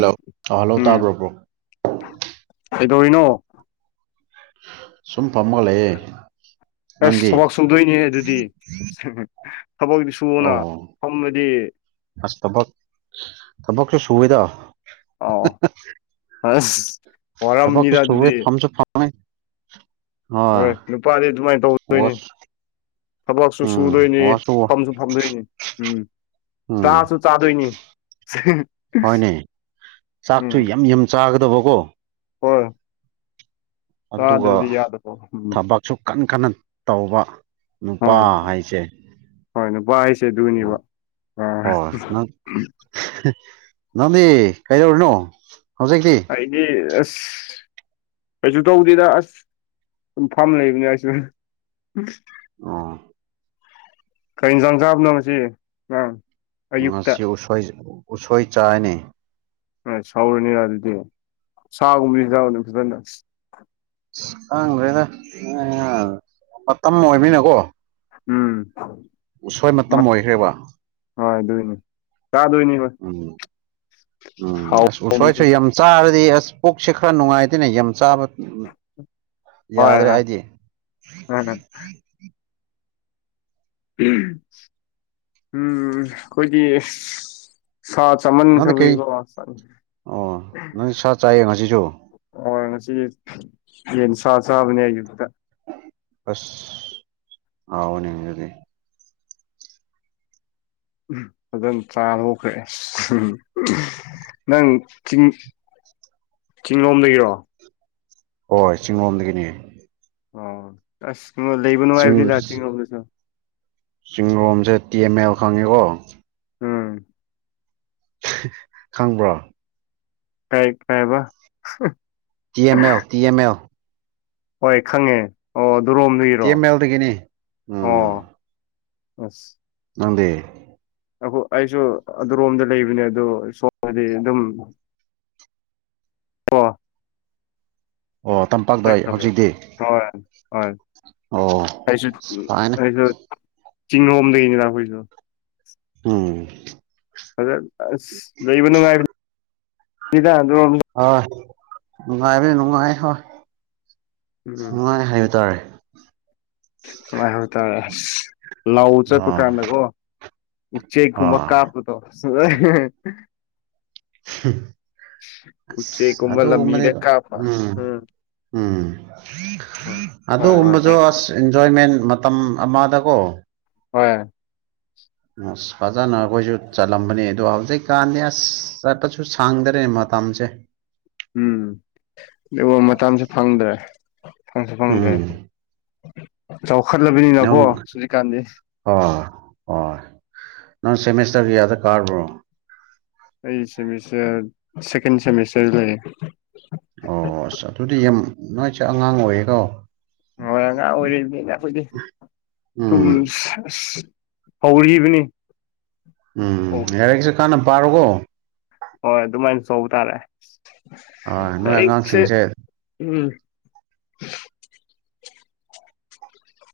Hello hello ꯎꯝ ꯇꯥꯕ꯭ꯔꯣꯕ꯭ꯔꯣ ꯀꯩꯗꯧꯔꯤꯅꯣ ꯁꯨꯝ ꯄꯝꯕꯂꯦ ꯑꯁ ꯊꯕꯛ ꯁꯨꯗꯣꯏꯅꯦ ꯑꯗꯨꯗꯤ ꯊꯕꯛꯇ ꯁꯨꯅ ꯑꯣ ꯐꯝꯕꯗꯤ ꯑꯁ ꯊꯕꯛ ꯊꯕꯛꯁꯨ ꯁꯨꯋꯦꯗ ꯑꯥꯎ ꯑ ꯋꯥꯔꯝꯅꯤꯗ ꯑꯗꯨꯗꯤ ꯍ ꯍꯣꯏ ꯅꯨꯄꯥꯗꯤ ꯑꯗꯨꯃꯥꯏꯅ ꯇꯧꯗꯣꯏꯅꯤ ꯋꯥꯁ ꯊꯕꯛꯁꯨ ꯎꯝ ꯁꯨꯗꯣꯏꯅꯤ ꯋꯥꯁꯨ ꯐꯝꯁꯨ ꯐꯝꯗꯣꯏꯅꯤ ꯎꯝ ꯎꯝ ꯆꯥꯁꯨ ꯆꯥꯗꯣꯏꯅꯤ ꯍꯣꯏꯅꯦ ꯆꯥꯛꯁꯨ ꯎꯝ ꯌꯥꯝ ꯌꯥꯝ ꯆꯥꯒꯗꯕꯀꯣ ꯍꯣꯏ ꯑꯗꯨꯒ ꯆꯥꯗ꯭ꯔꯗꯤ ꯌꯥꯗꯕ ꯎꯝ ꯊꯕꯛꯁꯨ ꯀꯟꯅ ꯀꯟꯅ ꯇꯧꯕ ꯅꯨꯄꯥ ꯑꯥ ꯍꯥꯏꯁꯦ ꯍꯣꯏ ꯅꯨꯄꯥ ꯍꯥꯏꯁꯦ ꯑꯗꯨꯅꯦꯕ ꯑꯥ ꯅꯃꯤ ꯀꯩꯗꯧꯔꯤꯅꯣ ꯍꯧꯖꯤꯛꯇꯤ ꯑꯩꯗꯤ ꯑꯁ ꯀꯩꯁꯨ ꯇꯧꯗꯦꯗ ꯑꯁ ꯁꯝ ꯐꯥꯝ ꯂꯩꯕꯅꯤ ꯑꯩꯁꯨ ꯑꯥ ꯀꯔꯤ ꯏꯟꯁꯥꯡ ꯆꯥꯕꯅꯣ ꯉ ꯑꯪ ꯃꯁꯤ ꯎꯁꯣꯏ ꯎꯁꯣꯏ ꯆꯥꯏꯅꯤ ꯑ ꯁꯥꯎꯔꯅꯤꯅ ꯑꯗꯨꯗꯤ ꯁꯥꯒꯨꯝꯕꯕꯁꯤ ꯆ ꯑꯗꯨ ꯐꯖꯅ ꯈꯥꯡꯗ꯭ꯔꯦꯗ ꯃꯇꯝ ꯑꯣꯏꯅꯤꯅꯀꯣ ꯎꯝ ꯎꯁꯣꯏ ꯃꯇꯝ ꯑꯣꯏꯈ꯭ꯔꯦꯕ ꯍꯣꯏ ꯗꯣꯏꯅꯤ ꯀꯥ ꯗꯣꯏꯅꯤꯁ ꯎꯝ ꯎꯝ ꯑꯗꯨꯁꯨ ꯎꯁꯣꯏ ꯌꯥꯝ ꯆꯥꯔꯗꯤ ꯑꯁ ꯄꯣꯛꯁꯦ ꯈꯔ ꯅꯨꯡꯉꯥꯏꯇꯦꯅꯦ ꯌꯥꯝ ꯆꯥꯕ ꯍꯣꯏ ꯌꯥꯗ꯭ꯔꯦ ꯍꯣꯏ ꯑꯩꯗꯤ ꯎꯝꯝ ꯎꯝ ꯑꯩꯈꯣꯏꯒꯤ ꯁꯥ ꯆꯃꯟ ꯅꯪꯅ ꯀꯩ ꯀꯕꯤꯒꯣ ꯑꯣ ꯅꯪ ꯁꯥ ꯆꯥꯏꯌꯦ ꯉꯁꯤꯁꯨ ꯑꯣ ꯉꯁꯤ ꯌꯦꯟ ꯁꯥ ꯆꯥꯕꯅꯦ ꯑꯌꯨꯛꯇ ꯑꯁ ꯑꯣꯅꯤꯗꯤ ꯑꯗꯨꯝ ꯆꯥ ꯍꯧꯈ꯭ꯔꯦ ꯎ ꯅꯪ ꯆꯤꯡ ꯆꯤꯡꯂꯣꯝꯗꯒꯤꯔꯣ ꯍꯣꯏ ꯆꯤꯡꯂꯣꯝꯗꯒꯤꯅꯦ ꯑꯣ ꯑꯁꯣ ꯂꯩꯕꯅꯣ ꯍꯥꯏꯕꯅꯤꯗꯇꯤꯡꯉꯗꯁꯨ ꯆꯤꯡꯡꯂꯣꯝꯁꯦ ꯇꯤ ꯑꯦꯝ ꯑꯦꯜ ꯈꯪꯉꯤꯀꯣ ꯎꯝ ꯈꯪꯕ꯭ꯔꯣ ꯇꯥꯏ ꯀꯥꯏꯕ T M F T M F ꯍꯣꯏ ꯈꯪꯉꯦ ꯑꯣ ꯇꯤ ꯑꯗꯨꯔꯣꯝꯗꯨꯏꯔꯣ ꯑꯦꯝ ꯑꯦꯜꯗꯒꯤꯅꯤ ꯑꯣ ꯑꯁ ꯅꯪꯗꯦ ꯑꯩꯈꯣꯏ ꯑꯩꯁꯨ ꯑꯗꯨꯔꯣꯝꯗ ꯂꯩꯕꯅꯦ ꯑꯗꯨꯣ ꯁꯣꯝꯗꯗꯤ ꯑꯗꯨꯝ ꯑꯣ ꯑꯣ ꯇꯝꯄꯥꯛꯇ ꯆ ꯍ ꯍꯧꯖꯤꯛꯇꯤ ꯍꯣꯏ ꯑꯣ ꯑꯩꯁꯨ ꯐꯥꯏꯅ ꯑꯩꯁꯨ ꯆꯤꯡꯔꯣꯝꯗꯒꯤꯅꯤꯅ ꯑꯩꯈꯣꯏꯁꯨ ꯎꯝ ꯑ ꯂꯩꯩꯕ ꯅꯨꯡꯉꯥꯏꯕ ꯏꯗ ꯑꯗꯨ ꯍꯣꯏ ꯅꯨꯡꯉꯥꯏꯕꯤ ꯅꯨꯡꯉꯥꯏ ꯍꯣꯏ ꯎꯝ ꯅꯨꯡꯉꯥꯏ ꯍꯥꯏꯕ ꯇꯥꯔꯦ ꯂ ꯇꯔꯦ ꯑꯁ ꯂꯥꯎ ꯆꯠꯄ ꯑꯥ ꯀꯥꯟꯗꯀꯣ ꯎ ꯎꯆꯦꯛ ꯑꯥ ꯈꯨꯃꯀꯥꯞꯣꯗ ꯎꯆꯦꯛꯀꯨꯝꯕ ꯑꯇꯣ ꯃꯅꯦ ꯂꯝꯕꯤꯗ ꯀꯥꯞꯄ ꯎꯝ ꯎꯝ ꯎꯝ ꯍꯣꯏ ꯍꯣꯏ ꯍꯥꯏ ꯑꯗꯨꯕꯁꯨꯣ ꯑꯁ ꯑꯦꯟꯖꯣꯏꯃꯦꯟ ꯃꯇꯝ ꯑꯃꯗꯀꯣ ꯍꯣꯏ ꯑꯁ ꯐꯖꯅ ꯑꯩꯈꯣꯏꯁꯨ ꯆꯠꯂꯝꯕꯅꯦ ꯑꯗꯣ ꯍꯧꯖꯤꯛꯀꯥꯟꯗꯤ ꯑꯁ ꯆꯠꯄꯁꯨ ꯁꯥꯡꯗꯔꯦ ꯃꯇꯝꯁꯦ ꯎꯝ ꯃꯇꯝꯁꯨ ꯐꯪꯗ꯭ꯔꯦ ꯐꯪꯁꯨ ꯐꯪꯗ꯭ꯔꯦ ꯎꯝ ꯆꯥꯎꯈꯠꯂꯕꯅꯤꯅꯀꯣ ꯁ꯭ꯔꯤꯀꯥꯟꯗꯤ ꯍꯣꯏ ꯍꯣꯏ ꯅꯪ ꯁꯦꯃꯤꯁꯇꯔꯒꯤ ꯑꯗ ꯀꯥꯔꯕ꯭ꯔꯣ ꯑꯩꯠ ꯁꯤꯦꯃꯤꯁꯇꯔ ꯁꯀꯦꯟ ꯁꯤꯦꯃꯤꯁꯇꯔ ꯂꯩꯌꯦ ꯑꯣ ꯑꯁ ꯑꯗꯨꯗꯤ ꯌꯥꯝ ꯅꯨꯡꯉꯥꯏꯁꯦ ꯑꯉꯥꯡ ꯑꯣꯏꯌꯦꯦꯀꯣ ꯍꯣꯏ ꯑꯉꯥꯡ ꯑꯣꯏꯅꯤꯅ ꯑꯩꯈꯣꯏꯗꯤ ꯊꯨꯝ ꯎꯝ ꯍꯧꯔꯤꯕꯅꯤ ꯎꯝ ꯌꯥꯔꯤꯛꯁꯨ ꯀꯥꯟꯅ ꯄꯥꯔꯣꯒꯣ ꯍꯣꯏ ꯑꯗꯨꯃꯥꯏꯅ ꯇꯧꯕ ꯇꯥꯔꯦ ꯍꯣꯏ ꯅꯣꯏ ꯂꯥꯏꯔꯤꯛꯁꯦ ꯑꯉꯥꯡꯁꯤꯡꯁꯦ ꯎꯝ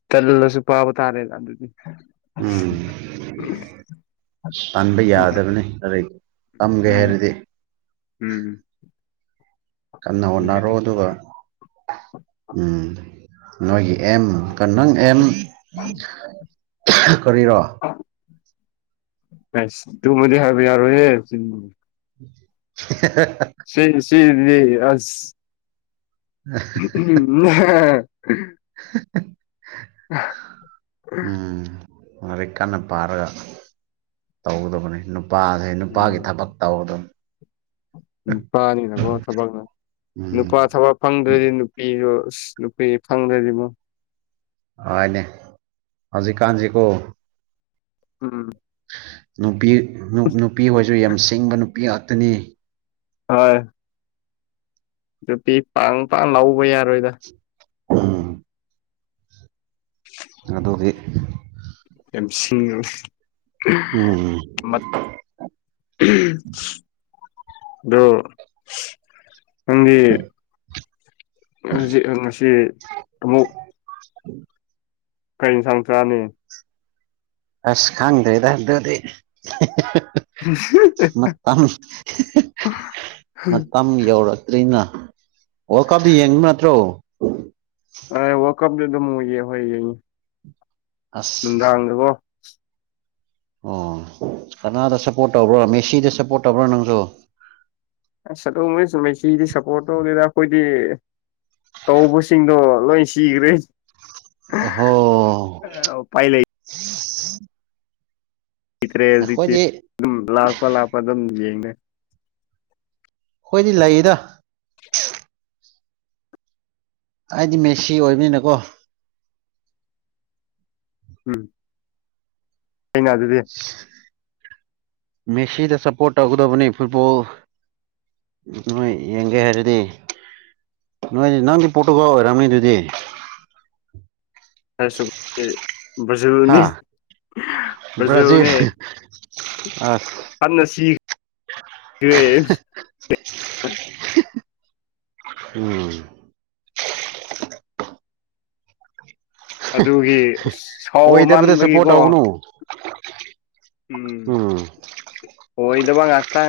ꯇꯜ ꯂꯁꯨ ꯄꯕ ꯇꯥꯔꯦ ꯇꯥ ꯑꯗꯨꯗꯤ ꯎꯝ ꯇꯥꯟꯕ ꯎꯝ ꯌꯥꯗꯕꯅꯤ ꯀ ꯇꯝꯒꯦ ꯎꯝ ꯍꯥꯏꯔꯗꯤ ꯎꯝ ꯀꯟꯅ ꯍꯣꯠꯅꯔꯣ ꯑꯗꯨꯒ ꯎ ꯅꯣꯏꯒꯤ ꯑꯦꯝ ꯀ ꯅꯪ ꯑꯦꯝ ꯀꯔꯤꯔꯣ ꯁ ꯇꯨꯃꯗꯤ ꯍꯥꯏꯕ ꯌꯥꯔꯣꯏꯍꯦ [inaudible] ꯁꯤ ꯁꯤ ꯂꯩ ꯑꯁ ꯎꯝ ꯎ ꯎꯝ ꯂꯥꯏꯔꯤꯛ ꯀꯟꯅ ꯄꯥꯔꯒ ꯇꯧꯒꯗꯕꯅꯤ ꯅꯨꯄꯥꯁꯩ ꯅꯨꯄꯥꯒꯤ ꯊꯕꯛ ꯇꯧ ꯑꯗꯨꯝ ꯅꯨꯄꯥꯅꯤꯗꯀꯣ ꯊꯕꯛ ꯎꯝ ꯅꯨꯨꯄꯥ ꯊꯕꯛ ꯐꯪꯗ꯭ꯔꯗꯤ ꯅꯨꯄꯤꯗꯣ ꯑꯁ ꯅꯨꯄꯤ ꯐꯪꯗ꯭ꯔꯗꯤꯃ ꯑꯏꯅꯦ ꯍꯧꯖꯤꯛ ꯀꯥꯟꯖꯤ ꯀꯧꯕ ꯎꯝ ꯅꯨꯄꯤ ꯅꯨꯄꯤ ꯍꯣꯏꯁꯨ ꯌꯥꯝ ꯁꯤꯡꯕ ꯅꯨꯄꯤ ꯉꯥꯛꯇꯅꯤ ꯍꯣꯏ ꯅꯨꯄꯤ ꯄꯥꯡ ꯄꯥꯡ ꯂꯧꯕ ꯌꯥꯔꯣꯏꯗ ꯎꯝ ꯑꯗꯨꯗꯤ ꯌꯥꯝ ꯁꯤꯡꯉ ꯎꯝꯝ ꯃ ꯑꯗꯨ ꯅꯪꯗꯤ ꯍꯧꯖꯤꯛ ꯉꯁꯤ ꯑꯃꯨꯛ [unintelligible] ꯀꯩ ꯏꯟꯁꯥꯡ ꯆꯥꯅꯤ ꯑꯁ ꯈꯪꯗꯔꯦꯗ ꯑꯗꯨꯗꯤ ꯃꯇꯝ ꯃꯇꯝ ꯌꯧꯔꯛ ꯇ꯭ꯔꯤꯅ ꯋꯥꯜ ꯀꯞꯇꯤ ꯌꯦꯡꯕ ꯅꯠꯇ꯭ꯔꯣ ꯑ ꯋꯥꯜ ꯀꯞꯗꯨ ꯑꯗꯨꯝ ꯌꯦꯡꯉꯦ ꯍꯣꯏ ꯌꯦꯡꯉꯤ ꯑꯁ ꯅꯨꯡꯗꯥꯡꯒꯀꯣ ꯑꯣ ꯀꯅꯥꯗ ꯁꯞꯄꯣꯔꯠ ꯇꯧꯕ꯭ꯔꯣ ꯃꯦꯁꯤꯗ ꯁꯞꯄꯣꯔꯠ ꯇꯧꯕ꯭ꯔꯣ ꯅꯪꯁꯨ ꯑꯁ ꯑꯗꯨꯒꯨꯝꯕꯩ ꯃꯦꯁꯤꯗꯤ ꯁꯞꯄꯣꯔꯠ ꯇꯧꯗꯦꯗ ꯑꯩꯈꯣꯏꯗꯤ ꯇꯧꯕꯁꯤꯡꯗꯣ ꯂꯣꯏ ꯁꯤꯈ꯭ꯔꯦ ꯑꯍꯣ ꯎꯄꯥꯏ ꯂꯩ ꯇ꯭ꯔꯦ ꯍꯧꯖꯤꯛꯇꯤ ꯑꯩꯈꯣꯏꯗꯤ ꯑꯗꯨꯝ ꯂꯥꯛꯄ ꯂꯥꯛꯄ ꯑꯗꯨꯝ ꯌꯦꯡꯉꯦ ꯑꯩꯈꯣꯏꯗꯤ ꯂꯩꯗ ꯑꯩꯗꯤ ꯃꯦꯁꯤ ꯑꯣꯏꯕꯅꯤꯅꯀꯣ ꯎꯝ ꯐꯩꯅ ꯑꯗꯨꯗꯤ ꯃꯦꯁꯤꯗ ꯁꯞꯄꯣꯔꯠ ꯇꯧꯒꯗꯕꯅꯤ ꯐꯨꯠꯕꯣꯜ ꯅꯣꯏ ꯌꯦꯡꯒꯦ ꯍꯥꯏꯔꯗꯤ ꯅꯣꯏꯗꯤ ꯅꯪꯗꯤ ꯄꯣꯇꯨꯒꯜ ꯑꯣꯏꯔꯝꯅꯤ ꯑꯗꯨꯗꯤ ꯍꯥꯏꯁꯨ ꯑꯦ ꯕ꯭ꯔꯖꯤꯜꯅꯤ ꯍꯥ ꯕ꯭ꯔꯥꯖꯤꯜ ꯕ꯭ꯔꯥꯖꯤꯜꯅꯦ ꯑꯁ ꯍꯟꯅ ꯁꯤꯈ꯭ꯔꯦ [unintelligible] ꯎꯝ ꯑꯗꯨꯒꯤ ꯑꯁ ꯑꯣꯏꯗꯕꯗ ꯁꯄꯣꯠ ꯁꯥꯎꯃꯟꯕꯒꯤꯀꯣ ꯇꯧꯒꯅꯨ ꯎꯝ ꯑꯣꯏꯗꯕ ꯉꯥꯛꯇ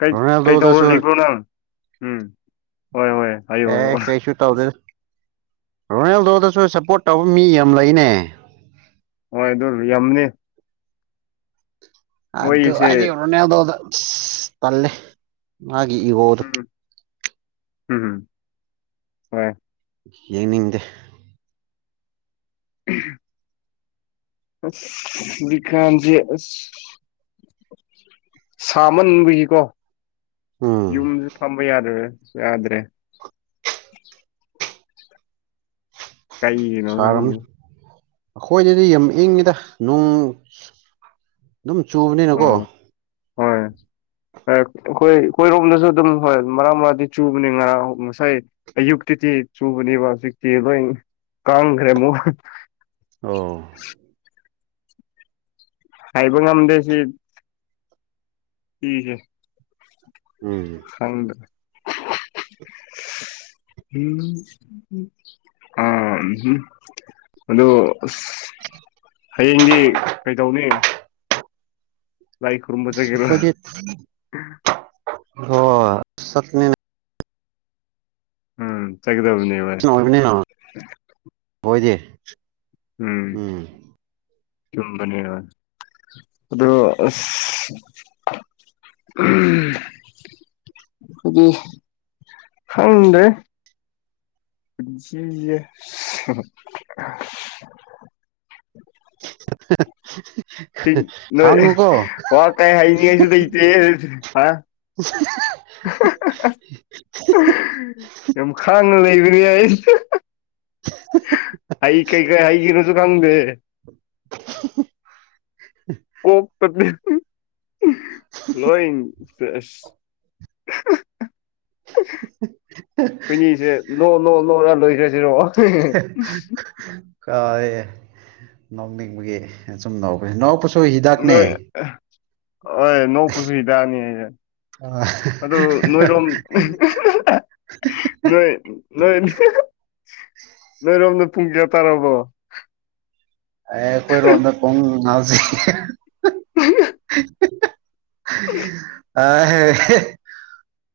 ꯀꯩ ꯀꯩꯇꯧꯔ ꯔꯣꯅꯥꯜꯗꯣꯗꯁꯨ ꯂꯩꯕ꯭ꯔꯣ ꯅꯪ ꯎꯝ ꯍꯣꯏ ꯍꯣꯏ ꯍꯥꯏꯌꯣ ꯍꯥꯏꯌꯣ ꯑꯦ ꯀꯩꯁꯨ ꯇꯧꯗꯦꯗ ꯔꯣꯅꯥꯜꯗꯣꯗꯁꯨ ꯁꯞꯄꯣꯔꯠ ꯇꯧꯕ ꯃꯤ ꯌꯥꯝ ꯂꯩꯅꯦ ꯍꯣꯏ ꯑꯗꯨ ꯌꯥꯝꯅꯤ ꯑꯗꯨ ꯃꯣꯏꯁꯦ ꯑꯩꯗꯤ ꯔꯣꯅꯥꯜꯗꯣꯗ ꯇꯜꯂꯦ ꯃꯥꯒꯤ ꯏꯒꯣꯗꯨ ꯎꯝ ꯎꯝ ꯍꯣꯏ ꯌꯦꯡꯅꯤꯡꯗꯦ ꯎꯝ ꯑꯁ ꯍꯧꯖꯤꯛꯀꯥꯟꯗꯤ ꯑꯁ ꯁꯥꯃꯟꯕꯒꯤꯀꯣ ꯎꯝ ꯌꯨꯝꯗꯖꯨ ꯐꯝꯕ ꯌꯥꯗ꯭ꯔꯦ ꯌꯥꯗ꯭ꯔꯦ ꯀꯩꯒꯤꯅꯣ ꯁꯥꯔꯝꯅꯤ ꯈꯪꯗꯦ ꯑꯩꯈꯣꯏꯗꯗꯤ ꯌꯥꯝ ꯏꯪꯉꯤꯗ ꯅꯣꯡ ꯑꯗꯨꯝ ꯆꯨꯕꯅꯤꯅꯀꯣ ꯑꯣ ꯍꯣꯏ ꯑꯩꯈꯣꯏ ꯑꯩꯈꯣꯏꯔꯣꯝꯗꯁꯨ ꯑꯗꯨꯝ ꯍꯣꯏ ꯃꯔꯛ ꯃꯔꯛꯇꯤ ꯆꯨꯕꯅꯤ ꯉꯔꯥꯡ ꯉꯁꯥꯏ ꯑꯌꯨꯛꯇꯗꯤ ꯆꯨꯕꯅꯦꯕ ꯍꯧꯖꯤꯛꯇꯤ ꯂꯣꯏ ꯀꯪꯈ꯭ꯔꯦ ꯑꯃꯨꯛ ꯑꯣ ꯍꯥꯏꯕ ꯉꯝꯗꯦ ꯁꯤ ꯁꯤꯖꯦ ꯎꯝ ꯈꯪꯗꯦ [unintelligible] ꯑꯥ ꯍꯝ ꯑꯗꯨ ꯑꯁ ꯍꯌꯦꯡꯗꯤ ꯀꯩꯗꯧꯅꯤ ꯂꯥꯏ ꯈꯨꯔꯨꯝꯕ ꯆꯠꯒꯦꯔꯥ ꯑꯩꯈꯣꯏꯗꯤ ꯍꯣꯏ ꯆꯠꯅꯤꯅꯦ ꯎꯝ ꯆꯠꯀꯗꯧꯕꯅꯤ ꯅꯨꯡꯉꯥꯏꯕꯅꯤꯅ ꯑꯩꯈꫭꯏꯗꯤ ꯎꯝ ꯆꯨꯝꯕꯅꯦꯕ ꯑꯗꯣ ꯑꯁ ꯎꯝ ꯑꯗꯨ ꯈꯪꯗ‌ꯦꯍ‌ꯦ ꯖꯤ [unintelligible] [inaudible] ꯁꯤ [unintelligible] [inaudible] ꯅꯣꯏ ꯈꯥꯡꯉꯨ ꯀꯣ ꯋꯥ ꯀꯩ ꯍꯥꯏꯅꯤꯡꯉꯥꯏꯁꯨ ꯂꯩꯇꯦ ꯍꯥ [unintelligible] [inaudible] ꯌꯥꯝ ꯈꯥꯡꯅ ꯂꯩꯕꯅꯦ ꯑꯩꯁꯨ ꯑꯩ ꯀꯩ ꯀꯥꯏ ꯑꯏꯒꯤ ꯅꯁꯨ ꯈꯪꯗꯦ [unintelligible] [inaudible] ꯑꯣ [unintelligible] [inaudible] ꯂꯣꯏ ꯐꯦꯁ ꯑꯩꯈꯣꯏꯅꯤꯁꯦ ꯅꯣ ꯅꯣ ꯅꯣ ꯂ ꯂꯣꯏꯁꯦ ꯅ‌ꫭꯛꯅꯤꯡꯕꯒꯤ ꯁꯨꯝ ꯅ‌ꫭꯛꯄ ꯅꯥꯎꯛꯄꯁꯨ ꯍꯤꯗꯥꯛꯅꯦ ꯅꯣꯏ ꯍꯣꯏ ꯅꯣꯛꯄꯁꯨ ꯍꯤꯗꯥꯥꯛꯅꯤ ꯌ‌ꯦ ꯑꯦ ꯑꯗꯨ ꯅꯣꯏꯔꯣꯝ ꯅꯣꯏ ꯅ‌ꫭꯏ ꯅꯣꯏꯔꯣꯝꯗ ꯄꯨꯡ ꯀꯌꯥ ꯇꯥꯔꯕꯣ ꯑꯦ ꯑꯩꯈꯣꯏꯔꯣꯝꯗ ꯄꯨꯡ ꯉꯥꯎꯁ‌ꯦ [inaudible] ꯎ [unintelligible] ꯑꯍ‌ꯦ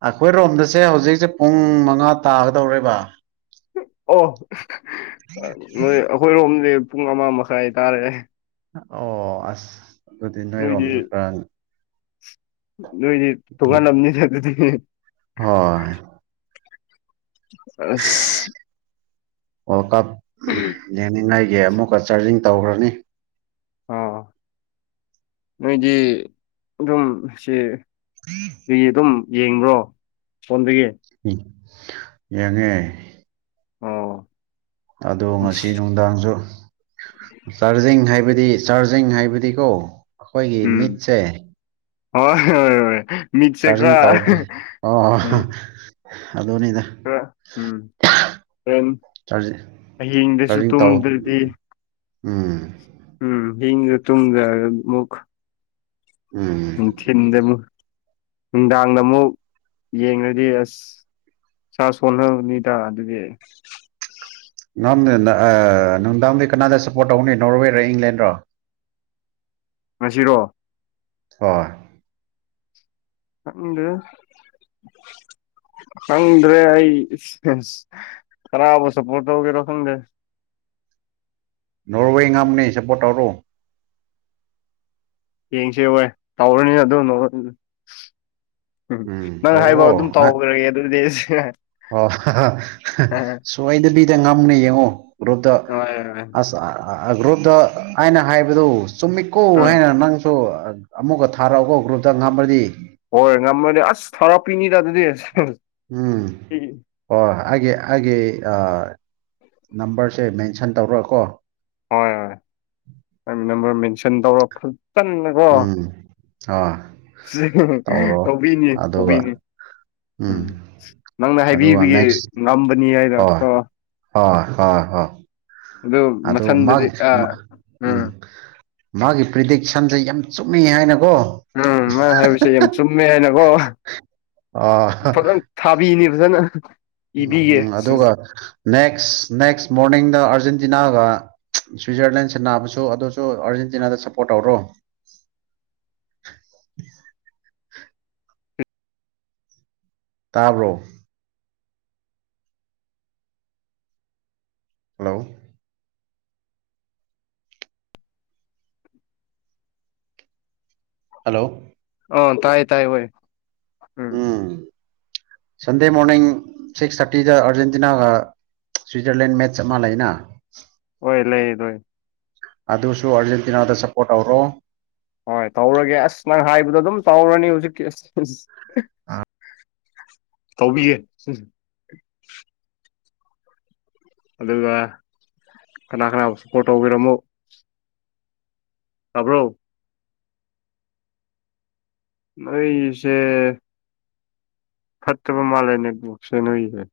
ꯑꯩꯈꯣꯏ ꯔꯣꯝꯗꯁꯦ ꯍꯧꯖꯤꯛꯁꯦ ꯄꯨꯡ ꯃꯉꯥ ꯇꯥꯒꯗꯧꯔ‌ꯦꯕ ꯑꯣ ꯅꯣꯏ ꯑꯩꯈꯣꯏꯔꯣꯝꯗꯤ ꯄꯨꯡ ꯑꯃ ꯃꯈꯥꯏ ꯇꯥꯔꯦ ꯑꯣ ꯑꯁ ꯑꯗꯨꯗꯤ ꯅꯣꯏꯗꯤ ꯅꯣꯏꯔꯣꯝꯗ ꯈꯔ ꯅꯣꯏꯗꯤ ꯊꯣꯉꯥꯟꯂꯝꯅꯤ ꯑꯗꯨꯗꯤ ꯍꯣꯏ ꯑꯁ ꯑꯣ ꯀꯞ [unintelligible] ꯌꯦꯡꯅꯤꯡꯉꯥꯏꯒꯤ ꯑꯃꯨꯛꯀ ꯆꯥꯔꯖꯤꯡ ꯇꯧꯈ꯭ꯔꯅꯤ ꯑꯣ ꯅꯣꯏꯗꯤ ꯑꯗꯨꯝ ꯁ‌ꯦ ꯎ [unintelligible] ꯑꯩ ꯑꯗꯨꯝ ꯌꯦꯡꯕ꯭ꯔꯣ ꯐꯣꯟꯗꯒꯤ ꯑꯝ ꯌꯦꯡꯉꯦ ꯑꯣ ꯑꯗꯣ ꯉꯁꯤ ꯑꯁ ꯅꯨꯡꯗꯥꯡꯁꯨ ꯆꯥꯔꯖꯤꯡ ꯍꯥꯏꯕꯗꯤ ꯆꯥꯔꯖꯤꯡ ꯍꯥꯏꯕꯗꯤꯀꯣ ꯑꯩꯈꯣꯏꯒꯤ ꯃꯤꯠꯁꯦ ꯑ‌ꫭꯏ ꯍ‌ꫭꯏ ꯍ‌ꫭꯏ ꯆꯥꯔꯖꯤꯡ ꯇꯧꯗ꯭ꯔꯦ ꯑꯣ ꯎꯝ ꯑꯗꯨꯅꯤꯗ ꯆꯥꯔꯖꯤꯡ [inaudible] ꯑꯍꯤꯡꯗꯁꯨ ꯆꯥꯔꯖꯤꯡ ꯇꯧ ꯇꯨꯝꯗ꯭ꯔꯗꯤ ꯎꯝ ꯎꯝ ꯍꯤꯡꯗ ꯇꯨꯝꯗꯃꯨꯛ ꯎꯝ ꯅꯨꯡꯊꯤꯟꯗ ꯃꯨꯛ ꯅꯨꯡꯗꯥꯡꯗ ꯃꯨꯛ ꯌꯦꯡꯉꯗꯤ ꯑꯁ ꯏꯁꯥ ꯁꯣꯟꯂꯛꯅꯤꯗ ꯑꯗꯨꯒꯤ ꯅꯝ ꯅꯨꯡꯗꯥꯡꯗꯤ ꯀꯅꯥꯗ ꯁꯞꯄꯣꯔꯠ ꯇꯧꯅꯤ ꯅꯣꯔꯋꯦꯔꯣ ꯏꯪꯂꯦꯟꯔꯣ ꯉꯁꯤꯔꯣ ꯍ‌ꫭꯏ ꯈꯪꯗ꯭ꯔꯦ ꯈꯪꯗ꯭ꯔꯦ ꯑꯩ ꯀꯅꯥꯕꯨ ꯁꯄꯣꯠ ꯇꯧꯗ‌ꫭꯏꯅ‌ꫭ ꯈꯪꯗꯦ ꯅꯣꯔꯋꯦ ꯉꯝꯅꯦ ꯁꯄ‌ꫭꯠ ꯇꯧꯔꯣ ꯌꯦꯡꯁꯦ ꯍꯣꯏ ꯇꯧꯔꯅꯤꯅ ꯑꯗꯨ [unintelligible] ꯎꯝ ꯅꯪ ꯍꯥꯏꯕꯥꯎ ꯑꯗꯨꯝ ꯇꯧꯔꯣ ꯑ ꯇꯧꯈ꯭ꯔꯒꯦ ꯑꯗꯨꯗꯤ ꯑꯣ ꯁꯣꯏꯗꯕꯤꯗ ꯉꯝꯅꯦ ꯌꯦꯡꯉꯣ ꯒ꯭ꯔꯨꯞꯇ ꯍꯣꯏ ꯍꯣꯏ ꯑꯁ ꯒ꯭ꯔꯨꯞꯇ ꯑꯩꯅ ꯍꯥꯏꯕꯗꯨ ꯆꯨꯝꯃꯤꯠꯀꯣ ꯎꯝ ꯍꯥꯏꯅ ꯅꯪꯁꯨ ꯑꯃꯨꯛꯀ ꯊꯥꯔꯛꯑꯣꯀꯣ ꯒ꯭ꯔꯨꯞꯇ ꯉꯃ꯭ꯔꯗꯤ ꯍꯣꯏ ꯉꯝꯃꯗꯤ ꯑꯁ ꯊꯧꯔꯛꯄꯤꯅꯤꯗ ꯑꯗꯨꯗꯤ ꯎꯝ꯫ ꯍꯣꯏ ꯍꯣꯏꯣꯏ ꯑꯩꯒꯤ ꯑꯩꯒꯤ ꯅꯝꯕꯔꯁꯦ ꯃꯦꯟꯁꯟ ꯇꯧꯔꯑꯣꯀꯣ꯫ ꯍꯣꯏ ꯍꯣꯏ ꯅꯝꯕꯔ ꯃꯦꯟꯁꯟ ꯇꯧꯔ ꯐꯖꯅ ꯑꯣ ꯎꯝ ꯑꯥ ꯇꯧꯔꯣ ꯇꯧꯕꯤꯅꯤ ꯑꯗꯨꯒ ꯇꯧꯕꯤꯅꯤ ꯎꯝ ꯅꯪꯅ ꯑꯗꯨꯒ ꯍꯥꯏꯕꯤꯕꯒꯦ ꯅꯦꯛꯁ ꯉꯝꯕꯅꯤ ꯍꯥꯏꯅ ꯍꯣꯏ ꯑꯣ ꯍꯣꯏ ꯍꯣꯏ ꯍꯣꯏ ꯑꯗꯨ ꯑꯗꯣ ꯃꯊꯟꯗꯗꯤ ꯃꯥꯒꯤ ꯑꯥ ꯎꯝ ꯃꯥꯒꯤ ꯄ꯭ꯔꯤꯗꯤꯛꯁꯟꯁꯦ ꯌꯥꯝ ꯆꯨꯝꯃꯤ ꯍꯥꯏꯅꯀꯣ꯫ ꯎꯝ ꯃꯥ ꯍꯥꯏꯕꯁꯦ ꯌꯥꯝ ꯆꯨꯝꯃꯦ ꯍꯥꯏꯅꯀꯣ ꯑ ꯐꯖꯅ ꯊꯥꯕꯤꯅꯤ ꯐꯖꯅ ꯎꯝ ꯏꯕꯤꯒꯦ ꯎꯝ ꯑꯗꯨꯒ ꯅꯦꯛꯁ ꯅꯦꯛꯁ ꯃꯣꯔꯅꯤꯡꯗ ꯑꯥꯔꯖꯦꯟꯇꯤꯅꯥꯒ꯫ ꯁ꯭ꯋꯤꯖꯔꯂꯦꯟ ꯁꯟꯅꯕꯁꯨ ꯑꯗꯨꯁꯨ ꯑꯥꯔꯖꯦꯟꯇꯤꯅꯥꯗ ꯁꯞꯄꯣꯔꯠ ꯇꯧꯔꯣ꯫ ꯇꯥꯕ꯭ꯔꯣ꯫ ꯍꯜꯂꯣ꯫ ꯍꯜꯂꯣ꯫ ꯑꯣ ꯇꯥꯏ ꯇꯥꯏ ꯍꯣꯏ꯫ ꯎꯝ ꯁꯟꯗꯦ ꯃꯣꯔꯅꯤꯡ ꯁꯤꯛꯁ ꯊꯥꯔꯇꯤꯗ ꯑꯔꯖꯦꯟꯇꯤꯅꯥ ꯁ꯭ꯋꯤꯖꯔꯂꯦꯟ ꯃꯦꯠꯆ ꯑꯃ ꯂꯩꯅ꯫ ꯍꯣꯏ ꯂꯩ ꯂꯣꯏ ꯑꯗꯨꯁꯨ ꯑꯔꯖꯦꯟꯇꯤꯅꯥꯗ ꯁꯄꯣꯔꯠ ꯇꯧꯔꯣ꯫ ꯍꯣꯏ ꯇꯧꯔꯒꯦ ꯑꯁ ꯅꯪ ꯍꯥꯏꯕꯗꯣ ꯑꯗꯨꯝ ꯇꯧꯔꯅꯤ ꯍꯧꯖꯤꯛꯀꯤ ꯑꯁ ꯇꯧꯕꯤꯌꯦ ꯑꯗꯨꯒ ꯀꯅꯥ ꯀꯅꯥꯕꯨ ꯁꯄꯣꯔꯠ ꯇꯧꯕꯤꯔꯝꯃꯨ ꯇꯥꯕ꯭ꯔꯣ꯫ ꯑꯩꯏꯁꯦ꯫ ꯐꯠꯇꯕ ꯃꯂꯥꯏꯅ ꯀꯣꯛꯁꯦ [unintelligible]